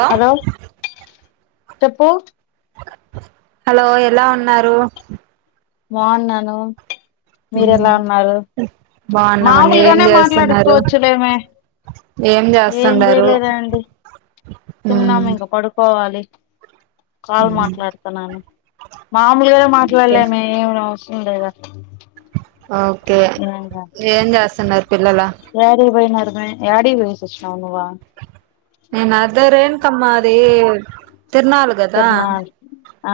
ఆ హలో చెప్పు హలో ఎలా ఉన్నారు బావున్నాను మీరెలా ఉన్నారు బాగున్నామండి ఏం మామూలుగానే చేస్తున్నారు మాట్లాడుకోవచ్చులేమే ఏం ఏం చేస్తుండారు చేయలేదండి ఉమ్ తిన్నాము ఇంక పడుకోవాలి కాల్ మాట్లాడుతున్నాను మాములుగా ఓకే మాట్లాడలే ఏం అవసరం లేదు ఓకే ఏం చేస్తున్నారు పిల్లల ఏడికి పోయినారు యాడికి పొయ్యేసి వచ్చినావు నువ్వు నేన్ అర్ దర రేణుకమ్మా డేర్ తిరునాల్ ఆ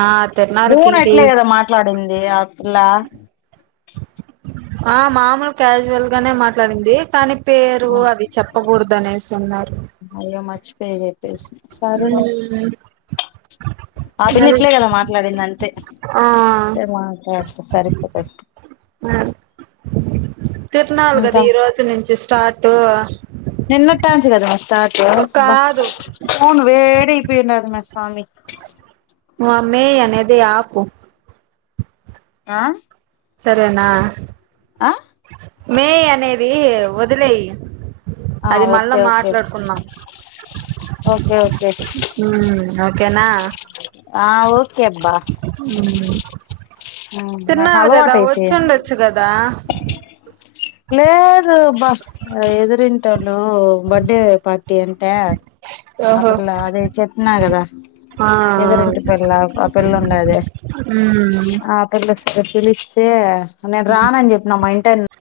ఆ తిరునాలకి భువన ఇంకి అట్లే కదా మాట్లాడింది ఆ పిల్లా ఆ మామూలు క్యాజువల్ గానే మాట్లాడింది కానీ పేరు ఆ అవి చెప్పకూడదు అనేసి అన్నారు అయ్యో మర్చిపోయ సరేలే ఉమ్ ఆ పిల్ల అది ఇట్లే కదా మాట్లాడింది అంతే ఆ రేప్ మాట్లాడుత సరిపోతది తిరునాలు కదా ఇంకా ఈ రోజు నుంచి స్టార్ట్ బస్ కాదు అవును వేడియిపోయినారు మస్త్ స్వామి నో ఆ మ్మే అనేది ఆపు ఆ సరేనా ఆ మే అనేదీ వదిలేయ్ ఆ అది మళ్ళా ఓకే ఓకే మాట్లాడుకుందాం ఓకే ఓకే ఊ ఒక్ కెనా ఆ ఒకే అబ్బా ఉమ్ నాకు తిన్నాలి కదా అలవాటైపొయింది వచ్చుండొచ్చు కదా లేదు బా ఎదురింటోళ్లు బర్డె పాట్ టి అంటే ఆ ఓహో పిల్లా అది చెప్పినా గదా ఆ ఎదురింటి పిల్లా ఆ పిల్ల ఉండాది ఉమ్ ఆ పిల్ల రేపు పిలిస్తే నేన్ రానని చెప్పిన మా ఇంటెన్